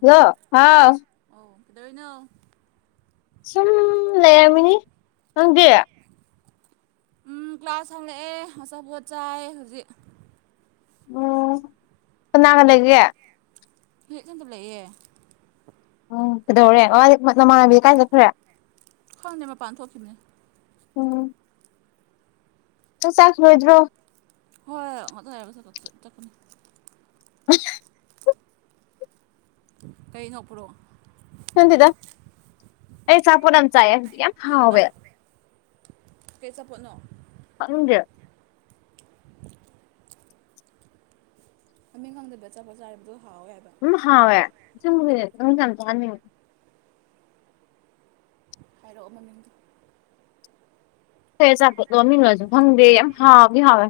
hello ꯍꯥꯎ ꯑꯣꯏꯅꯣ ꯁꯨꯝ ꯂꯩꯔꯝꯃꯤꯅꯤ ꯈꯪꯗꯦ ꯎ ꯀ꯭ꯂꯥꯁ ꯍꯥꯡꯂꯛꯑꯦ ꯑꯆꯥꯄꯣꯠ ꯆꯥꯏ ꯍꯧꯖꯤꯛ ꯎꯝ ꯐꯅꯥꯒ ꯂꯩꯒꯦ ꯍꯀ ꯇꯂꯦ ꯑꯦꯦ ꯎ ꯀꯩꯗꯧꯔꯦ ꯋꯥ ꯅꯃꯥꯟꯅꯕꯤ ꯀꯀꯥꯏ ꯆꯠꯈ꯭ꯔꯦ ꯈꯪꯅꯦꯦ ꯃꯄꯥꯟ ꯊꯣꯛꯈꯤꯕꯅꯦ ꯎ ꯇ ꯆ ꯂꯣꯏꯗ꯭ꯔꯣ ꯍꯣꯏꯣꯏꯉ ꯌꯥ ꯆꯀꯅꯤ ꯍ ꯀꯩꯉꯣꯄ꯭ꯔꯛ ꯁ ꯊꯗ ꯑꯩ ꯆꯄꯅꯝ ꯆ ꯌꯥꯝ ꯍꯥꯎꯕ ꯀꯩ ꯆ ꯐꯅꯣ ꯑꯪꯖ ꯃꯡ ꯈꯪꯗꯕ ꯆꯆꯥꯄ ꯆꯥ ꯍꯥꯏꯔꯤꯕꯗꯣ ꯍꯥꯎꯋꯦ ꯍꯥꯏꯕ ꯎꯝ ꯍꯥꯎꯋꯦ ꯁꯤ ꯅꯪ ꯌꯥꯝ ꯆꯥꯍꯟꯅꯤꯡꯉꯤ ꯍꯥꯏꯔꯛꯑꯣ ꯃꯃꯤꯡꯗꯤ ꯐꯩ ꯑꯆꯥꯄꯣꯠ ꯂꯣꯟꯃꯤꯅꯣꯁꯨ ꯐꯪꯗꯦ ꯌꯥꯝ ꯍꯥꯎꯕꯗꯤ ꯍꯥꯎꯋꯦ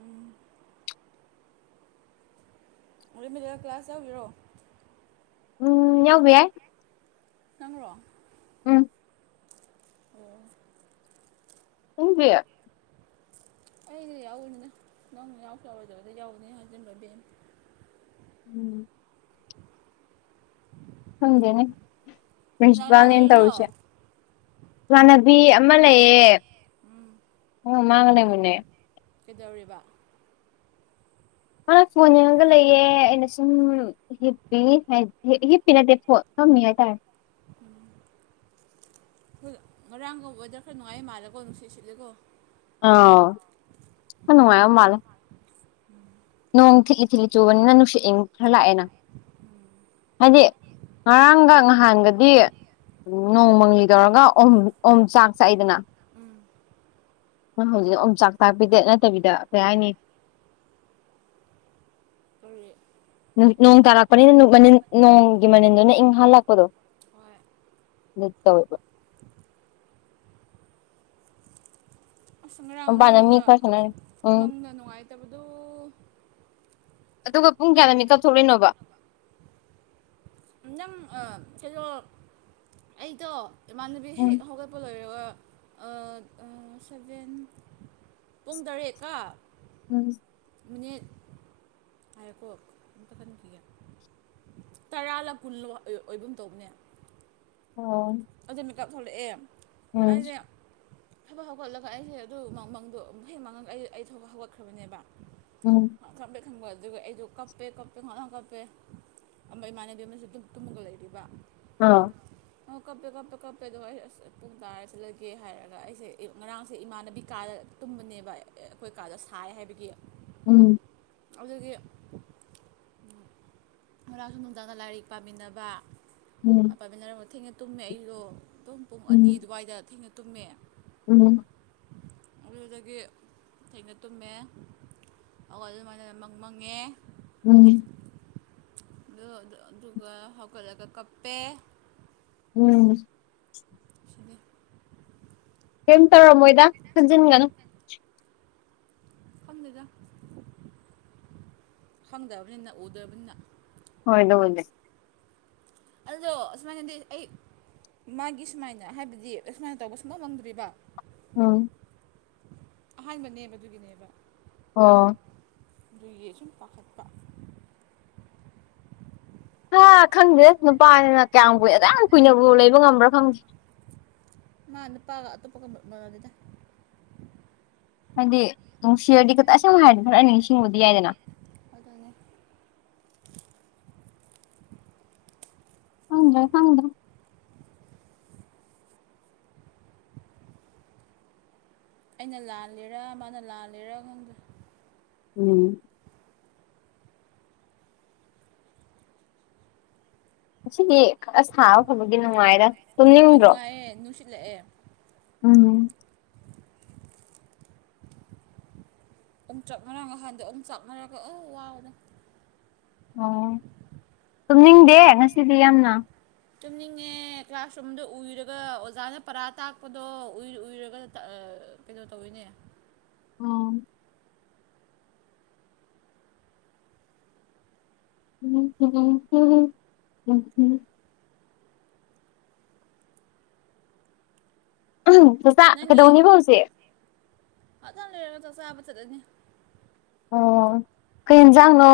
ꯎꯝ ꯦꯃꯤꯗꯦꯜ ꯀ꯭ꯂꯥꯁ ꯌꯥꯎꯤꯔꯛꯣ ꯎꯝ ꯌꯥꯕ ꯌꯥꯦ ꯆꯪꯔꯣ ꯎꯨꯡꯃꯌꯥ ꯑꯩꯗꯤ ꯌꯥꯎꯔꯤꯅꯤꯅ ꯅꯪ ꯌꯥꯎꯁꯨ ꯌꯥꯔꯣꯏꯗꯒꯗꯤ ꯌꯥꯎꯅꯤ ꯍꯟꯖꯤꯟꯕ ꯏ ꯕꯦꯝꯅꯤ ꯎꯝ ꯍꯪꯒꯦꯅꯦ ꯀꯅꯥ ꯀꯅꯥ ꯄ꯭ꯔꯤꯟꯁꯤꯄꯥꯜꯅꯦꯅ ꯂꯩꯔꯤꯅꯣ ꯇꯧꯔꯁꯦ ꯏꯃꯥꯟꯅꯕꯤ ꯑꯃ ꯂꯩꯌꯦ ꯎꯝ ꯎ ꯃꯥꯥꯡꯅꯦ ꯃꯟꯅꯦ ꯀꯩꯗꯧꯔꯤꯕ ꯑ ꯐꯣꯟ ꯌꯦꯡꯉꯒ ꯂꯩꯌꯦꯦ ꯑꯩꯅ ꯁꯨꯝ ꯍꯤꯞꯄꯤ ꯍꯤꯞꯄꯤ ꯅꯠꯇꯦ ꯐꯣꯟ ꯀꯃꯤ ꯍꯥꯏ ꯇꯥꯏ ꯉꯔꯥꯡꯒ ꯋꯦꯗꯔ ꯈꯔ ꯅꯨꯡꯉꯥꯏ ꯃꯥꯜꯂꯦꯀꯣ ꯅꯨꯡꯁꯤꯠ ꯁꯤꯠꯂꯦꯀꯣ ꯑ ꯍꯅꯨ ꯑ ꯃꯜ ꯅꯣꯡ ꯊꯤꯛꯂꯤ ꯊꯤꯛꯂꯤ ꯆꯨꯕꯅꯤꯅ ꯅꯨꯡꯁꯤꯠ ꯏꯡ ꯈꯔ ꯂꯥꯛꯑꯦꯅ ꯍꯥꯏꯗꯤ ꯉꯔꯥꯡꯒ ꯅꯍꯥꯟꯒꯗꯤ ꯎꯝ ꯅꯣꯡꯃꯪꯒꯤ ꯇꯧꯔꯒ ꯑꯣꯝ ꯆꯥꯛ ꯆ ꯑꯩꯗꯅ ꯎꯝ ꯣꯏ ꯍꯧꯖꯤꯛ ꯑꯝ ꯆꯥꯛ ꯇꯥꯛꯄꯤꯗꯦ ꯅꯠꯇꯕꯤꯗ ꯀꯩ ꯍꯥꯏꯅꯤ ꯑꯣꯏꯔꯦ ꯅꯣꯡ ꯇꯥꯔꯛꯄꯅꯤꯅ ꯃ ꯅꯣꯡꯒꯤ ꯃꯅꯤꯜꯗꯨ ꯅ ꯏꯪ ꯍꯜꯂꯛꯄꯗꯣ ꯍꯣꯏ ꯅꯨꯠꯇꯒ ꯑꯁ ꯉꯔꯥꯡ ꯃꯄꯥꯟꯗ ꯃꯤ ꯃꯪꯗ ꯈꯔ ꯁꯥꯟꯅꯔꯤ ꯎꯝ ꯃꯪꯗ ꯅꯨꯡꯉꯥꯏꯇꯕꯗꯨꯣ ꯑꯗꯨꯒ ꯄꯨꯡ ꯀꯌꯥꯗ ꯃꯤꯠ ꯀꯛꯊꯣꯛꯂꯏꯅꯣꯕ ꯅꯪ ꯀꯩꯅꯣ ꯑꯩꯗꯣ ꯏꯃꯥꯟꯅꯕꯤ ꯎꯝ ꯍꯦꯛ ꯍꯧꯒꯠꯄ ꯂꯣꯏꯔꯒ ꯁꯚꯦꯟ ꯄꯨꯡ ꯇꯔꯦꯠꯀ ꯎꯝ ꯃꯤꯅꯤꯠ ꯍꯥꯏꯔꯦꯀꯣ ꯑꯝꯇ ꯈꯟꯈꯤꯒꯦ ꯇꯔꯥ ꯂ ꯀꯨꯟ ꯑꯣꯏꯕ ꯇꯧꯕꯅꯦ ꯑꯣ ꯑꯗꯨꯗꯅ ꯀꯥ ꯊꯣꯛꯂꯛꯑꯦ ꯎꯝ ꯑꯩꯁꯦ ꯊꯕꯛ ꯍꯧꯒꯠꯂꯒ ꯑꯩꯁꯦ ꯑꯗꯨ ꯃꯃꯪꯗꯣ ꯍꯦꯛ ꯃꯉꯪ ꯑꯩ ꯑꯩ ꯊꯕꯛ ꯍꯧꯒꯠꯈ꯭ꯔꯕꯅꯦꯕ ꯎꯝ ꯈꯪꯄ꯭ꯔꯦꯛ ꯈꯪꯕ ꯑꯗꯨꯒ ꯑꯩꯁꯨ ꯀꯞꯄꯦ ꯀꯞꯄꯦ ꯈ ꯀꯞꯄꯦ ꯑꯝꯕ ꯏꯃꯥꯟꯅꯕꯤ ꯑꯃꯅꯁꯨ ꯑꯗꯨꯨꯝ ꯇꯨꯝꯃꯒ ꯂꯩꯔꯤꯕ ꯑꯥ ꯀꯞꯇꯦ ꯀꯞꯇ ꯀꯞꯄꯦꯗꯣ ꯑꯩ ꯑꯁ ꯄꯨꯡ ꯇꯥꯔ ꯆꯠꯂꯒꯦ ꯍꯥꯏꯔꯒ ꯑꯩꯁꯦ ꯉꯔꯥꯡꯁꯦ ꯏꯃꯥꯟꯅꯕꯤ ꯀꯥꯗ ꯀꯨꯝꯕꯅꯦꯕ ꯑꯩꯈꯣꯏ ꯀꯥꯗ ꯁꯥꯏ ꯍꯥꯏꯕꯒꯤ ꯎꯝ ꯑꯗꯨꯗꯒꯤ ꯉꯔꯥꯡꯁꯨ ꯅꯨꯡꯗꯥꯡꯗ ꯂꯥꯏꯔꯤꯛ ꯄꯥꯃꯤꯟꯅꯕ ꯎꯝ ꯄꯥꯏꯃꯤꯟꯅꯔꯝꯕꯣ ꯊꯦꯡꯅ ꯇꯨꯝꯃꯦ ꯑꯩꯗꯣ ꯄꯨꯡ ꯄꯨꯡ ꯑꯅꯤ ꯎꯝ ꯑꯗꯨꯋꯥꯏꯗ ꯊꯦꯡꯅ ꯇꯨꯝꯃꯦ ꯎꯝ ꯑꯗꯨꯗꯒꯤ ꯊꯩꯅ ꯇꯨꯝꯃꯦ ꯑꯣ ꯑꯗꯨꯃꯥꯏꯅ ꯃꯪ ꯃꯪꯉꯦ ꯎꯝ ꯑꯗꯨꯒ ꯍꯧꯒꯠꯂꯒ ꯀꯞꯄꯦ ꯎꯝ ꯁꯤꯅꯤ ꯀꯩꯝ ꯇꯧꯔꯝꯃꯣꯏꯗ ꯈꯟꯖꯤꯟꯒꯅꯨ ꯐꯪꯗꯦꯗ ꯐꯪꯗꯕꯅꯤꯅ ꯎꯗ꯭ꯔꯕꯅꯤꯅ ꯍꯣꯏ ꯑꯗꯨꯧꯕꯅꯦ ꯑꯗꯨꯗꯣ ꯑꯃꯥꯏꯗꯤ ꯑꯩ ꯃꯥꯒꯤ ꯁꯨꯃꯥꯏꯅ ꯍꯥꯏꯕꯗꯤ ꯁꯨꯃꯥꯏꯅ ꯇꯧꯕ ꯁꯨꯝꯃꯃꯪꯗ꯭ꯔꯤꯕ ꯑ ꯑꯍꯥꯟꯕꯅꯦꯕ ꯑꯗꯨꯒꯤꯅꯦꯕ ꯑꯣ ꯑꯗꯨ ꯌꯦ ꯁꯨꯝ ꯄꯥꯈꯠꯄ ꯍꯥ ꯈꯪꯗꯦ ꯑꯁ ꯅꯨꯄꯥꯅꯤꯅ ꯀꯌꯥꯝ ꯀꯨꯏ ꯌꯥꯝ ꯀꯨꯏꯅꯕꯨ ꯂꯩꯕ ꯉꯝꯕ꯭ꯔꯥ ꯈꯪꯗꯦ ꯃꯥ ꯅꯨ ꯄꯥ ꯑꯠꯇ ꯄꯗꯤꯗ ꯍꯥꯏꯗꯤ ꯅꯨꯡꯁꯤꯔꯗꯤ ꯈꯛꯇ ꯑꯁꯦꯡꯕ ꯍꯥꯏꯔꯗꯤ ꯈꯔ ꯅꯤꯡꯁꯤꯡꯕꯗꯤ ꯌꯥꯏꯗꯅ ꯑꯗꯨꯅꯦ ꯍꯪꯖ ꯊꯪꯗꯦ ꯑꯩꯅ ꯂꯥꯂꯦꯔꯥ ꯃꯥꯅ ꯂꯥꯜꯂꯦꯔꯥ ꯈꯪꯗ꯭ꯔꯦ ꯎꯝ ꯑꯁꯤꯗꯤ ꯈꯔ ꯁꯥꯥꯕ ꯐꯕꯒꯤ ꯅꯨꯡꯉꯥꯏꯔ ꯍꯣꯏ ꯅꯨꯡꯉꯥꯏꯑꯦ ꯅꯨꯡꯁꯤꯠꯂꯛꯑꯦ ꯎꯝ ꯑꯝ ꯆꯞ ꯃꯔ ꯉꯍꯥꯟꯗꯣ ꯑꯝ ꯆꯞ ꯃꯔꯒ ꯑ ꯋꯥꯅꯦ ꯑꯣ ꯇꯨꯝꯅꯤꯡꯗꯦ ꯉꯁꯤꯗꯤ ꯌꯥꯝꯅ ꯆꯨꯝꯅꯤꯡꯉꯦ ꯀ꯭ꯂꯥꯁꯔꯨꯝꯗ ꯎꯏꯔꯒ ꯑꯣꯖꯥꯅ ꯄꯔꯥ ꯇꯥꯛꯄꯗꯣ ꯎꯔ ꯎꯏꯔꯒ ꯀꯩꯅꯣ ꯇꯧꯋꯤꯅꯦ ꯑ ꯎꯝꯝꯝ ꯎꯝ ꯆꯁ ꯀꯗꯧꯅꯤꯕꯥꯎꯁꯦ ꯍꯖꯅ ꯂꯩꯒ ꯇꯁ ꯑꯕꯠꯇꯗꯅꯤ ꯑꯣ ꯀꯩꯅꯖꯪꯅꯣ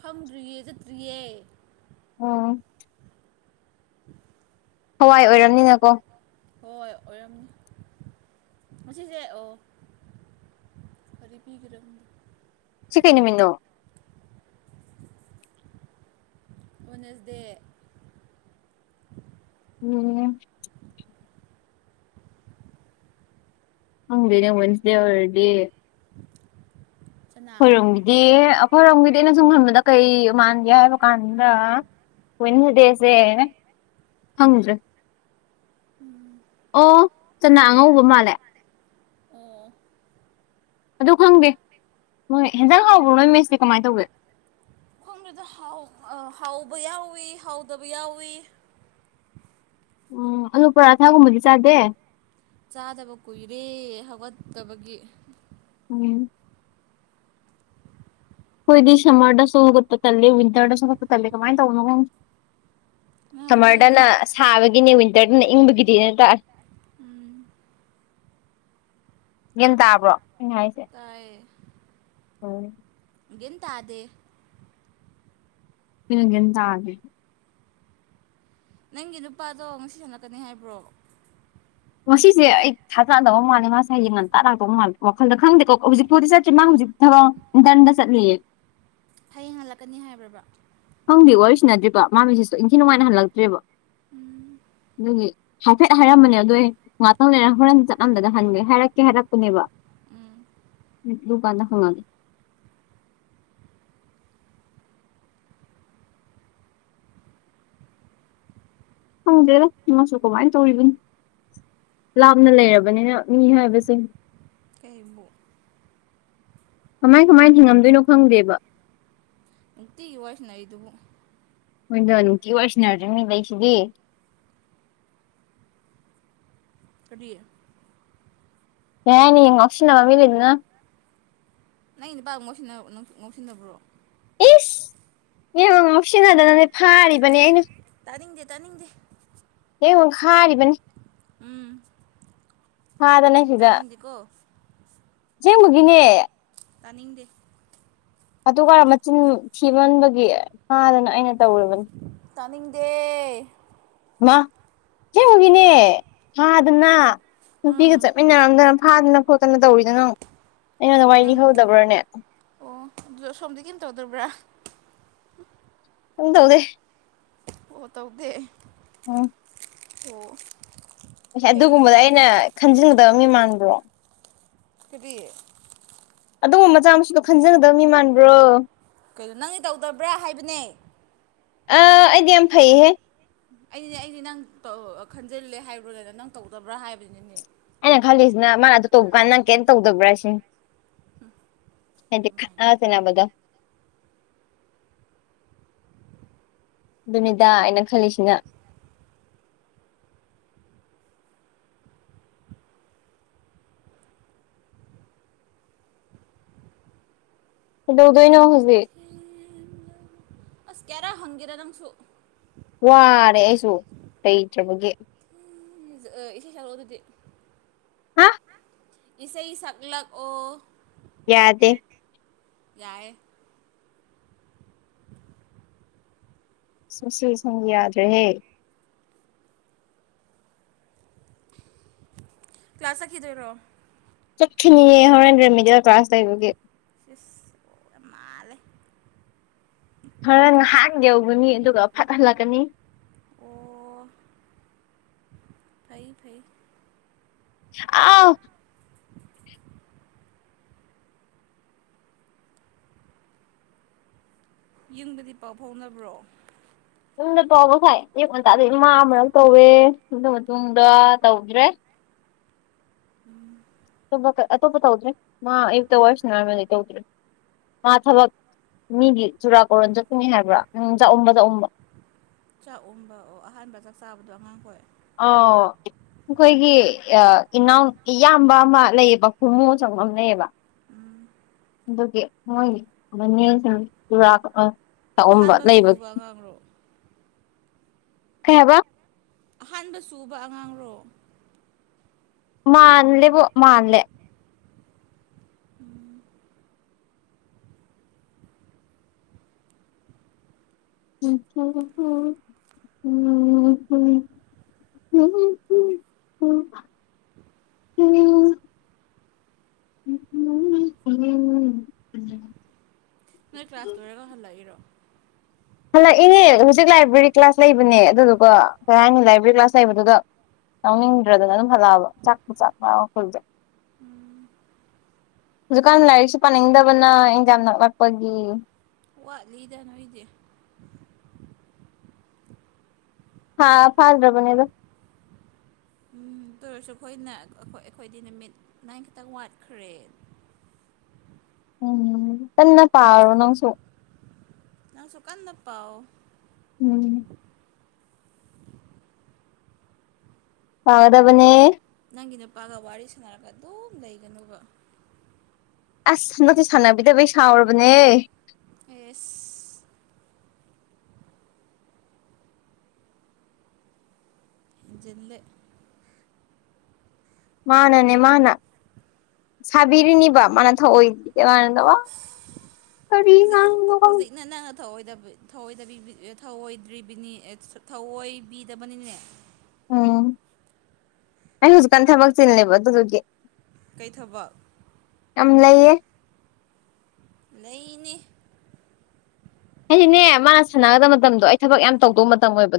ꯈꯪꯗ꯭ꯔꯤꯌꯦ ꯆꯠꯇ꯭ꯔꯤꯌꯦ ꯑꯣ [inaudible] ꯍꯋꯥꯏ ꯑꯣꯏꯔꯕꯝꯅꯤꯅꯀꯣ ꯍꯣꯏ ꯑꯣꯏꯔꯝꯅꯤ ꯉꯁꯦ ꯑꯣ ꯑꯔꯤꯕꯤꯒ꯭ꯔꯕꯨ ꯁꯤ ꯀ ꯅꯨꯃꯤꯅꯣ ꯋꯟꯅꯁ ꯗꯦ ꯎꯝ ꯍꯪꯗꯦꯅꯦ ꯑꯣꯟꯁ ꯗꯦꯋꯥꯔꯗꯤ ꯆꯅꯥ ꯈꯣꯏꯔꯣꯝꯒꯤꯗꯤ ꯑꯩꯈꯣꯏꯔꯣꯝꯒꯤꯗꯤ ꯏꯦꯅ ꯁꯨꯝ ꯈꯟꯕꯗ ꯀꯩ ꯃꯥꯟꯒꯦ ꯍꯥꯏꯕ ꯀꯥꯟꯗ ꯀꯟꯖꯗꯦꯁꯦ ꯍꯪꯗ꯭ꯔ ꯎꯝ ꯑꯣ ꯆꯅꯥ ꯑꯉꯧꯕ ꯃꯥꯜꯂꯦ ꯑꯣꯝ ꯑꯗꯨ ꯈꯪꯗꯦ ꯃꯣꯏ ꯍꯦꯟꯖꯥꯡ ꯍꯥꯎꯕ꯭ꯔꯣ ꯅꯣꯏ ꯃꯦꯁꯇ ꯀꯃꯥꯏꯅ ꯇꯧꯒꯦ ꯈꯣꯡꯗꯨꯗ ꯍꯥꯎꯕ ꯌꯥꯎꯋꯤ ꯍꯥꯎꯗꯕ ꯌꯥꯎꯋꯤ ꯎꯝ ꯑꯂꯨ ꯄꯔꯥ ꯊꯥꯒꯨꯝꯕꯗꯤ ꯆꯥꯗꯦ ꯆꯥꯗꯕ ꯀꯨꯏꯔꯦ ꯍꯧꯒꯠꯇꯕꯒꯤ ꯎꯝ ꯑꯩꯈꯣꯏꯗꯤ ꯁꯝꯃꯔꯗꯁꯨꯒꯠꯄ ꯇꯂꯦ ꯋꯤꯟꯇꯔꯗꯁꯨꯒꯠꯄ ꯇꯂꯦ ꯀꯃꯥꯏꯅ ꯇꯧꯕꯅꯣ ꯈꯣ ꯁꯝꯃꯔꯗꯅ ꯅꯍꯥꯟꯋꯥꯏꯗꯤ ꯁꯥꯕꯒꯤꯅꯤ ꯋꯤꯟꯇꯔꯗꯅ ꯏꯪꯕꯒꯤꯗꯤꯅ ꯇꯥꯔꯦ ꯎꯝ ꯒ꯭ꯟ ꯇꯥꯕ꯭ꯔꯣ ꯑꯩꯅ ꯍꯥꯏꯁꯦ ꯇꯥꯏꯌꯦ ꯍ ꯒꯤꯟ ꯇꯥꯗꯦ ꯍꯒ ꯇꯥ ꯅꯪꯒꯤ ꯅꯨꯄꯥꯗꯣ ꯅꯨꯡꯁꯤ ꯁꯂꯛꯀꯅꯤ ꯍꯥꯏꯕ꯭ꯔꯣ ꯉꯁꯤꯁꯦ ꯑꯩ ꯊꯥꯖꯥꯅꯗꯧ ꯃꯥꯜꯂꯦ ꯃꯥꯁꯦ ꯌꯦꯡ ꯉꯟꯇꯥꯔꯥꯛꯇꯧ ꯃꯥꯜꯂꯦ ꯋꯥꯈꯜꯗ ꯈꯪꯗꯦꯀꯣ ꯍꯧꯖꯤꯛꯄꯨꯗꯤ ꯆꯠꯁꯤꯦ ꯃꯥ ꯍꯧꯖꯤꯛ ꯑꯕ ꯗꯟꯗ ꯆꯠꯂꯤꯌꯦ ꯍꯌꯦꯡ ꯍꯜꯂꯛꯀꯅꯤ ꯍꯥꯏꯕꯕꯥ ꯈꯪꯗꯤ ꯋꯥꯔꯤꯁꯤ ꯅꯗ꯭ꯔꯤꯔꯤꯕ ꯃꯥꯃꯤꯁꯤꯁꯨ ꯏꯪꯊꯤ ꯅꯨꯡꯉꯥꯏꯅ ꯍꯜꯂꯛꯇ꯭ꯔꯦꯕ ꯎꯝ ꯑꯗꯨꯒꯤ ꯍꯥꯏꯐꯦꯠ ꯍꯥꯏꯔꯝꯕꯅꯦ ꯑꯗꯨ ꯉꯍꯥꯛꯇꯪ ꯂꯩꯔ ꯍꯣꯔꯦꯟ ꯆꯠꯂꯝꯂꯒ ꯍꯟꯒꯦ ꯍꯥꯏꯔꯛꯀꯦ ꯍꯥꯏꯔꯛꯄꯅꯦꯕ ꯎꯝ ꯂꯨ ꯀꯥꯟꯗ ꯐꯉꯒ ꯍꯪꯗꯦꯗꯃꯁꯨ ꯀꯃꯥꯏ ꯇꯧꯔꯤꯕꯅꯤ ꯂꯥꯞꯅ ꯂꯩꯔꯕꯅꯤꯅ ꯃꯤ ꯍꯥꯏꯕꯁꯦ ꯀꯕꯨ ꯀꯃꯥꯏ ꯀꯃꯥꯏ ꯍꯤꯡꯉꯝꯗꯣꯏꯅꯣ ꯈꯪꯗꯦꯕ ꯅꯨꯡꯇꯤꯒꯤ ꯋꯥꯏꯐꯅ ꯑꯩꯗꯨꯕꯨ ꯃꯣꯏꯅ ꯅꯨꯡꯇꯤ ꯑꯣꯏꯁꯤꯟꯅꯗ꯭ꯔꯤꯉ ꯂꯩꯁꯤꯗꯤ ꯀꯔꯤꯦ ꯌꯥꯅꯤ ꯑꯣꯞꯁꯟꯟꯅ ꯃꯃꯤꯂꯗꯅ ꯅꯪꯅꯤꯄꯥꯒ ꯉ ꯉꯧꯁꯤꯟꯅꯕ꯭ꯔꯣ ꯏꯁ ꯌꯦꯉ ꯉꯥꯎꯁꯤꯟꯅꯗꯅꯅꯦ ꯐꯥꯔꯤꯕꯅꯦ ꯑꯩꯅ ꯇꯅꯤꯡꯗꯦ ꯇꯥꯅꯤꯡꯗꯦ ꯍꯥꯥꯔꯕꯅꯤ ꯎꯝ ꯍꯥꯗꯅꯦ ꯁꯤꯗ ꯇꯥꯅꯤꯡꯗꯦꯀꯣ ꯆꯦꯃꯒꯤꯅꯦ ꯇꯥꯅꯤꯡꯗꯦ ꯑꯗꯨꯔ ꯃꯆꯤꯟ ꯊꯤꯃꯟꯕꯒꯤ ꯐꯥꯗꯅ ꯑꯩꯅ ꯇꯧꯨꯔꯕꯅꯤ ꯇꯅꯤꯡꯗꯦ ꯃꯥ ꯍꯦꯡꯉꯨꯒꯤꯅꯦ ꯍꯥꯗꯅ ꯅꯨꯄꯤꯒ ꯎꯝ ꯆꯠꯃꯤꯟꯅꯔꯝꯗꯅ ꯐꯥꯟꯗꯅ ꯈꯣꯠꯇꯅ ꯇꯧꯔꯤꯗꯅꯪ ꯑꯣ ꯅꯪ ꯑꯣ ꯑꯗꯨ ꯁꯣꯝꯗꯤ ꯀꯈꯤꯝ ꯇꯧꯗꯕ꯭ꯔꯥ [unintelligible] ꯍ ꯇꯧꯗꯦ ꯑꯣ ꯇꯧꯒꯦ ꯍ ꯇ ꯑꯗꯨꯒꯨꯝꯕꯗ ꯑꯩꯅ ꯈꯟꯖꯤꯟꯒꯗꯕ ꯃꯤ ꯃꯥꯟꯕ꯭ꯔꯣ ꯀꯔꯤꯌꯦ ꯑꯗꯨꯒꯨꯝꯕ ꯃꯆꯥ ꯃꯨꯗꯣ ꯈꯟꯖꯒꯗꯕ ꯃꯤ ꯃꯥꯟꯕ꯭ꯔꯣ ꯀꯩꯩꯅꯣ ꯅꯪꯗꯤ ꯇꯧꯗꯕ꯭ꯔꯥ ꯍꯥꯏꯕꯅꯦ ꯑ ꯑꯩꯗꯤ ꯌꯥꯝ ꯐꯩꯌꯦꯍꯦ ꯑꯩꯅꯦ ꯑꯩꯗꯤ ꯅꯪ ꯈꯟꯖꯤꯜꯂꯦ ꯍꯥꯏꯕ꯭ꯔꯣꯗꯅ ꯅꯪ ꯇꯧꯗꯕ꯭ꯔꯥ ꯍꯥꯏꯕꯅꯤꯅꯦ ꯑꯩꯅ ꯈꯜꯂꯤꯁꯤꯅ ꯃꯥꯅ ꯑꯗꯨ ꯇꯣꯞꯄ ꯀꯥꯟꯗ ꯅꯪ ꯀꯩꯝ ꯇꯧꯗꯕ꯭ꯔꯥ ꯁꯤꯦ ꯃꯥꯅꯦ ꯗꯤꯁꯦꯅꯕꯗꯥ ꯅꯨꯃꯤꯗꯥ ꯑꯩꯅ ꯈꯜꯂꯤꯁꯤꯅ ꯍꯗꯧꯗꯣꯏꯅ ꯍꯧꯖꯤꯦ ꯈꯔ ꯍꯪꯒꯦꯔꯥ ꯅꯪꯁꯨ ꯋꯥꯔꯦ ꯑꯩꯁꯨ ꯂꯩꯇꯕꯒꯤ ꯏꯁꯩ ꯁꯛꯂꯛꯑꯣ ꯑꯗꯨꯗꯤ ꯍꯥ ꯏꯁꯩꯁꯤꯡ ꯁꯛꯂꯛ ꯑꯣ ꯌꯥꯗꯦ ꯌꯥꯏ ꯁꯁꯤ ꯊꯣꯡ ꯌꯥꯗ ꯔꯦ ꯀ꯭ꯂꯥꯁꯈꯤꯗꯣꯏꯔꯣ ꯍꯣꯔꯦꯟꯗ꯭ꯔ ꯃꯤꯗꯤꯌꯦꯜ ꯀ꯭ꯂꯥꯁ ꯂꯩꯕꯒ ꯃꯥꯂꯦ ꯈꯔ ꯉꯍꯥꯟ ꯌꯧꯒꯅꯤ ꯑꯗꯨꯒ ꯐꯠ ꯍꯜꯂꯛꯀꯅꯤ ꯑꯣ ꯐꯩ ꯐꯩ ꯑ ꯌꯪꯕꯗꯤ ꯄꯥꯎ ꯐꯥꯎꯅꯕ꯭ꯔꯣ ꯌꯨꯝꯗ ꯄꯥꯎꯕ ꯈꯥꯏ ꯑꯨ ꯉꯟꯇꯥꯗꯒꯤꯩ ꯏꯃ ꯑꯃꯔꯛ ꯇꯧꯋꯦ ꯑꯗꯨ ꯃꯇꯨꯡꯗ ꯇꯧꯗ꯭ꯔꯦ ꯎꯝ ꯑꯇꯣꯞꯄ ꯇꯧꯗ꯭ꯔꯦ ꯃꯥ ꯑꯨꯛꯇ ꯋꯥꯔꯁ ꯅꯔꯃꯦꯂꯤ ꯇꯧꯗ꯭ꯔꯦ ꯃꯥ ꯊꯕꯛ ꯃꯤꯗꯤ ꯆꯨꯔꯥꯀꯣꯔꯣꯟ ꯆꯠꯀꯅꯤ ꯍꯥꯏꯕ꯭ꯔꯥ ꯎꯪ ꯆꯥꯛꯎꯕ ꯆꯥꯛꯎꯝꯕ ꯆꯥꯛ ꯎꯝꯕ ꯑꯣ ꯑꯍꯥꯟꯕ ꯆꯥꯛ ꯆꯥꯕꯗꯣ ꯑꯉꯥꯡꯈꯣꯏ ꯑ ꯑꯩꯈꯣꯏꯒꯤ ꯏꯅꯥꯎ ꯏꯌꯥꯝꯕ ꯑꯃ ꯂꯩꯌꯦꯕ ꯈꯨꯃꯨ ꯑ ꯆꯪꯉ ꯑꯃ ꯂꯩꯌꯦꯕ ꯎꯝ ꯑꯗꯨꯒꯤ ꯃꯣꯏꯒꯤ ꯃꯅꯦꯨꯔ ꯑ ꯑꯍꯥꯟꯕ ꯁꯨꯕ ꯉꯝ꯭ꯔꯣ ꯀꯩꯕ ꯑꯍꯥꯟꯕ ꯁꯨꯕ ꯑꯉꯥꯡꯔꯣ ꯃꯥꯥꯟꯂꯦ ꯃꯥꯥꯟꯂꯦ ꯎꯝ ꯎꯝ ꯎꯝ ꯎꯝ ꯝ ꯎꯝ ꯎ ꯎꯝ ꯎꯝ ꯎ ꯎꯝ ꯅꯣꯏ ꯀ꯭ꯂꯥꯁ ꯂꯣꯏꯔꯒ ꯍꯜꯂꯛꯏꯔꯣ ꯍꯜꯂꯛꯏꯅꯦ ꯍꯧꯖꯤꯛ ꯂꯥꯏꯕ꯭ꯔꯦꯔꯤ ꯀ꯭ꯂꯥꯁ ꯂꯩꯕꯅꯦ ꯑꯗꯨꯗꯨꯀꯣ ꯀꯩ ꯍꯥꯏꯅꯤ ꯂꯥꯏꯕ꯭ꯔꯦꯔꯤ ꯀ꯭ꯂꯥꯁ ꯂꯩꯕꯗꯨꯗ ꯌꯥꯎꯅꯤꯡꯗ꯭ꯔꯗꯅ ꯑꯗꯨꯝ ꯍꯜꯂꯛꯑꯕ ꯆꯥꯛꯄ ꯆꯥꯛ ꯃ ꯃꯈꯜꯁꯦ ꯎꯝ ꯍꯧꯖꯤꯛꯀꯥꯟ ꯂꯥꯏꯔꯤꯛꯁꯨ ꯄꯥꯅꯤꯡꯗꯕꯅ ꯑꯦꯟꯖꯥꯡ ꯅꯛꯂꯛꯄꯒꯤ ꯋꯥꯠꯂꯤꯗ ꯅꯣꯏꯗꯤ ꯍꯥꯥ ꯐꯥꯁꯗꯕꯅꯦꯗ ꯑꯗꯨꯇ ꯑꯣꯏꯔꯁꯨ ꯑꯩꯈꯣꯏꯅ ꯑꯩꯈꯣꯏꯗꯤ ꯅꯨꯃꯤꯠ ꯅꯥꯏꯟ ꯈꯛꯇꯪ ꯋꯥꯠꯈ꯭ꯔꯦ ꯎꯝ ꯀꯟꯅ ꯄꯥꯔꯣ ꯅꯪꯁꯨ ꯅꯪ ꯁꯨꯀꯥꯟꯗꯄꯥ ꯎꯝ ꯐꯒꯗꯕꯅꯦ ꯅꯪꯒꯤ ꯅꯨꯄꯥꯒ ꯋꯥꯔꯤ ꯁꯥꯟꯅꯔꯒ ꯑꯗꯨꯝ ꯂꯩꯒꯅꯨꯕ ꯑꯁ ꯅꯠꯇꯦ ꯁꯥꯟꯅꯕꯤꯗꯕꯩ ꯁꯥꯎꯔꯕꯅꯦ ꯑꯦꯁ ꯜꯂ ꯃꯥꯅꯅꯦ ꯃꯥꯅ ꯁꯕꯤꯔꯅꯤꯕ ꯃꯅ ꯊ ꯑꯣꯏ ꯃꯗꯧꯕ ꯍꯧꯖꯤ ꯍꯧꯖꯤ ꯅ ꯊꯧꯑꯣꯏꯗ꯭ꯔꯤꯕꯅꯤ ꯊꯑꯣꯏꯕꯤꯗꯕꯅꯤꯅꯦ ꯎꯝ ꯑꯩ ꯍꯧꯖꯤꯛꯀꯥꯟ ꯊꯕꯛ ꯆꯤꯜꯂꯦꯕ ꯑꯗꯨꯗꯨꯒꯤ ꯀꯩꯊꯕ ꯑꯝ ꯂꯩꯥꯏꯌꯦ ꯅꯩꯅꯅꯦ ꯍꯥꯏꯁꯤꯅꯦ ꯃꯥꯅ ꯁꯥꯟꯅꯒꯗꯕ ꯃꯇꯝꯗꯣ ꯑꯩ ꯊꯕꯛ ꯌꯥꯝ ꯇꯧꯗꯧꯕ ꯃꯇꯝ ꯑꯣꯏꯕꯗꯣ